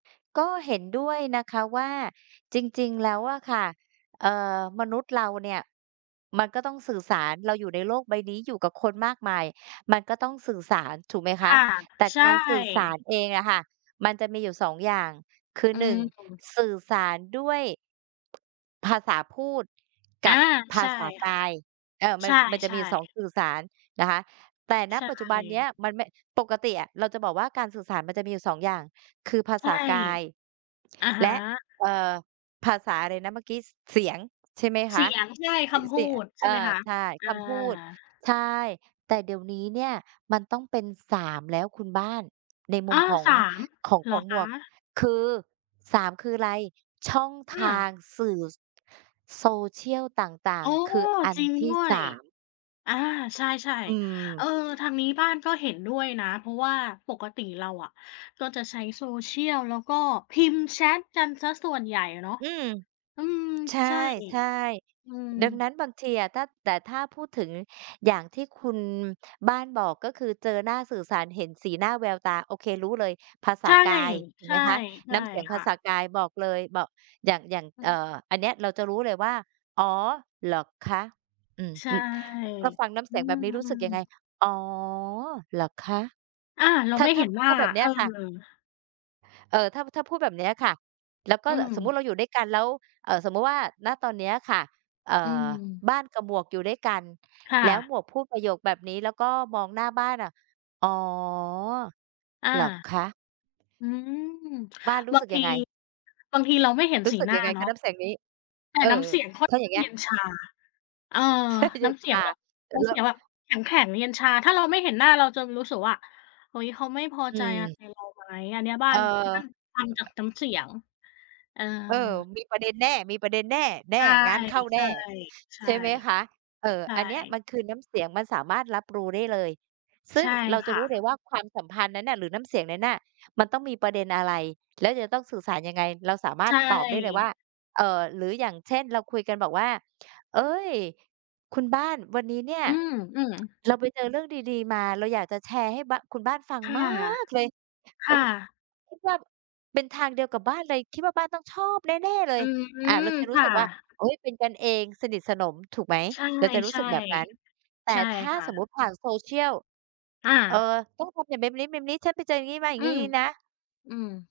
ก็เห็นด้วยนะคะว่า จริง ๆ แล้วอะค่ะ เอ่อ มนุษย์เราเนี่ยมันก็ต้องสื่อสาร เราอยู่ในโลกใบนี้ อยู่กับคนมากมาย มันก็ต้องสื่อสารถูกไหมคคะ ่ะ แต่ใชก่ ารสื่อสารเองอะค่ะ มันจะมีอยู่ 2 อย่าง คือ อืหนึม ่ง ถ สื่อสารด้วย ภาษาพูด อกา ับภใชา่ษาคก่ะ าย เออ มัใชน จ มันจะมี่ อยู่ 2 ๆ สื่อสารนะคะ แต่ ณ ใชปัจจุบันเนี้่ ยมันไม่ ปกติอะเราจะบอกว่าการสื่อสารมันจะมีอยู่ 2 อย่าง คือภาใชษ่ ากาย อะฮและ ะ เอ่อ ภาษาอะไรนะเมื่อกี้ ส เสียงใช่ไหมคเสะ ียง ใช่ ส เสคีย ำพเสูียง ด ใชเ่อไหมอ คะ? ใช่ อคา ำพูด ใช่ แต่เดี๋ยวนี้เนี่ยมันต้องเป็น 3 แล้วคุณบ้าน ในมุอมา ของ 3 ของ เขหรอองหมควะ? ก คือ 3 คืออะไร ช่องอทางา สื่อ social ต่าอ๋ง อ ๆ คืออัจนริงทดี้่ วสย าม อา ใช่ อืม ๆ เออ ทางนี้บ้านก็เห็นด้วยนะ เพราะว่าปกติเราอะก็จะใช้ social แล้วก็พิมพ์แชตกันเสียส่วนใหญ่อะเนาะ อืม อืม ใชใช่ ่ อืม ๆ ดังนั้นบางทีอะถ้า แต่ถ้าพูดถึงอย่างที่คุณบ้านบอก ก็คือเจอหน้า สื่อสาร เห็นสีหน้าแววตา โอเค รู้เลย ภาษใาช่ กายถูๆ ใกไหมคะ ชน่้ำเสียง คภา่ษะ ากาย บอกเลย บอก อย่าง อย่าง อืเอ่อ ม อันเนี้ยเราจะรู้เลยว่า "อ๋อ เหรอคะ?" อืม ใช่ ร ถ้าฟังน้ำอเืสียงแบม บนี้รู้สึกยังไง "อ๋อ เหรอคะ?" อา เราถ้า ไม่ถเ้า ห็นวถ่้า าแบบเนีเ้อยอ ค่ะ เอ่อ ถ้า ถ้าพูดแบบเนี้ยค่ะ แล้วก็อืแบบสมมุติเรม าอยู่ด้วยกันแล้ว เอ่อ สมมุติว่า ณ ตอนเนี้ยค่ะ เอ่อือ ม บ้านกับหมวกอยู่ด้วยกัน ค่แล้วหะ มวกพูดประโยคแบบนี้ แล้วก็มองหน้าบ้านอะ "อ๋อ อา เหรอคะ?" อืม บ้านรูบ้าสงึกทยี ังไง? บางทีเราไม่เห็นรู้สีสึกหน้ยาังไงเนคาะะ น้ำเสียงนี้? แต่เอน้อ ำเสียงค่อถน้าอยข่า้างเงงี้เย ย็นชา เออ แทบจะเนย็้น ำเสียองา แบบ อ น้แำลเส้ียว งแบบแข็ง ๆ เย็นชา ถ้าเราไม่เห็นหน้าเราจะรู้สึกว่า "เฮ้ย! เขาไม่พออืใจอะไม รเราไหม?" อันนี้บ้าเออ น บ้านฟังจากน้ำเสียง เออ เออ มีประเด็นแน่ มีประเด็นแน่ แน่ ใชงานเข้าแน่ ่ ๆ ๆ ใช่ไหมคะ เออ ใช่ อันเนี้ยมันคือน้ำเสียง มันสามารถรับรู้ได้เลย ซึใ่ชง่เราจคะ่รู้เลยะ ว่าความสัมพันธ์นั้นน่ะหรือน้ำเสียงนั้นน่ะมันต้องมีประเด็นอะไร แล้วจะต้องสื่อสารยังไง เราสามาใรชถ่ ตอบได้เลยว่า เอ่อ หรืออย่างเช่นเราคุยกันบอกว่า "เอ๊ย! คุณบ้านวันนี้เนี่ย อืม ๆ เราไปเจอเรื่องดี ๆ มา เราอยากจะแชร์ให้บ้า คุณบ้านฟังค่ะ มากเลย คแล้่ว บ ะ คิดว่าเป็นทางเดียวกับบ้านเลย คิดว่าบ้านต้องชอบแน่ ๆ เลอืย" อา เรม าจะรูค้่สะ ึกว่า โอ๊ย เป็นกันเองสนิทสนม ถูกไหม ใช่ เราจะรู้สึกแบบนั้น แตๆ ่ใช่ถ้าค่สมมุะ ติผ่าน social อเอ่อ า ต้องทำอย่าง แบบนี้ ๆ ฉันไปเจออย่างงี้ มาอย่าอืงงี้ ม นี้นะ อืม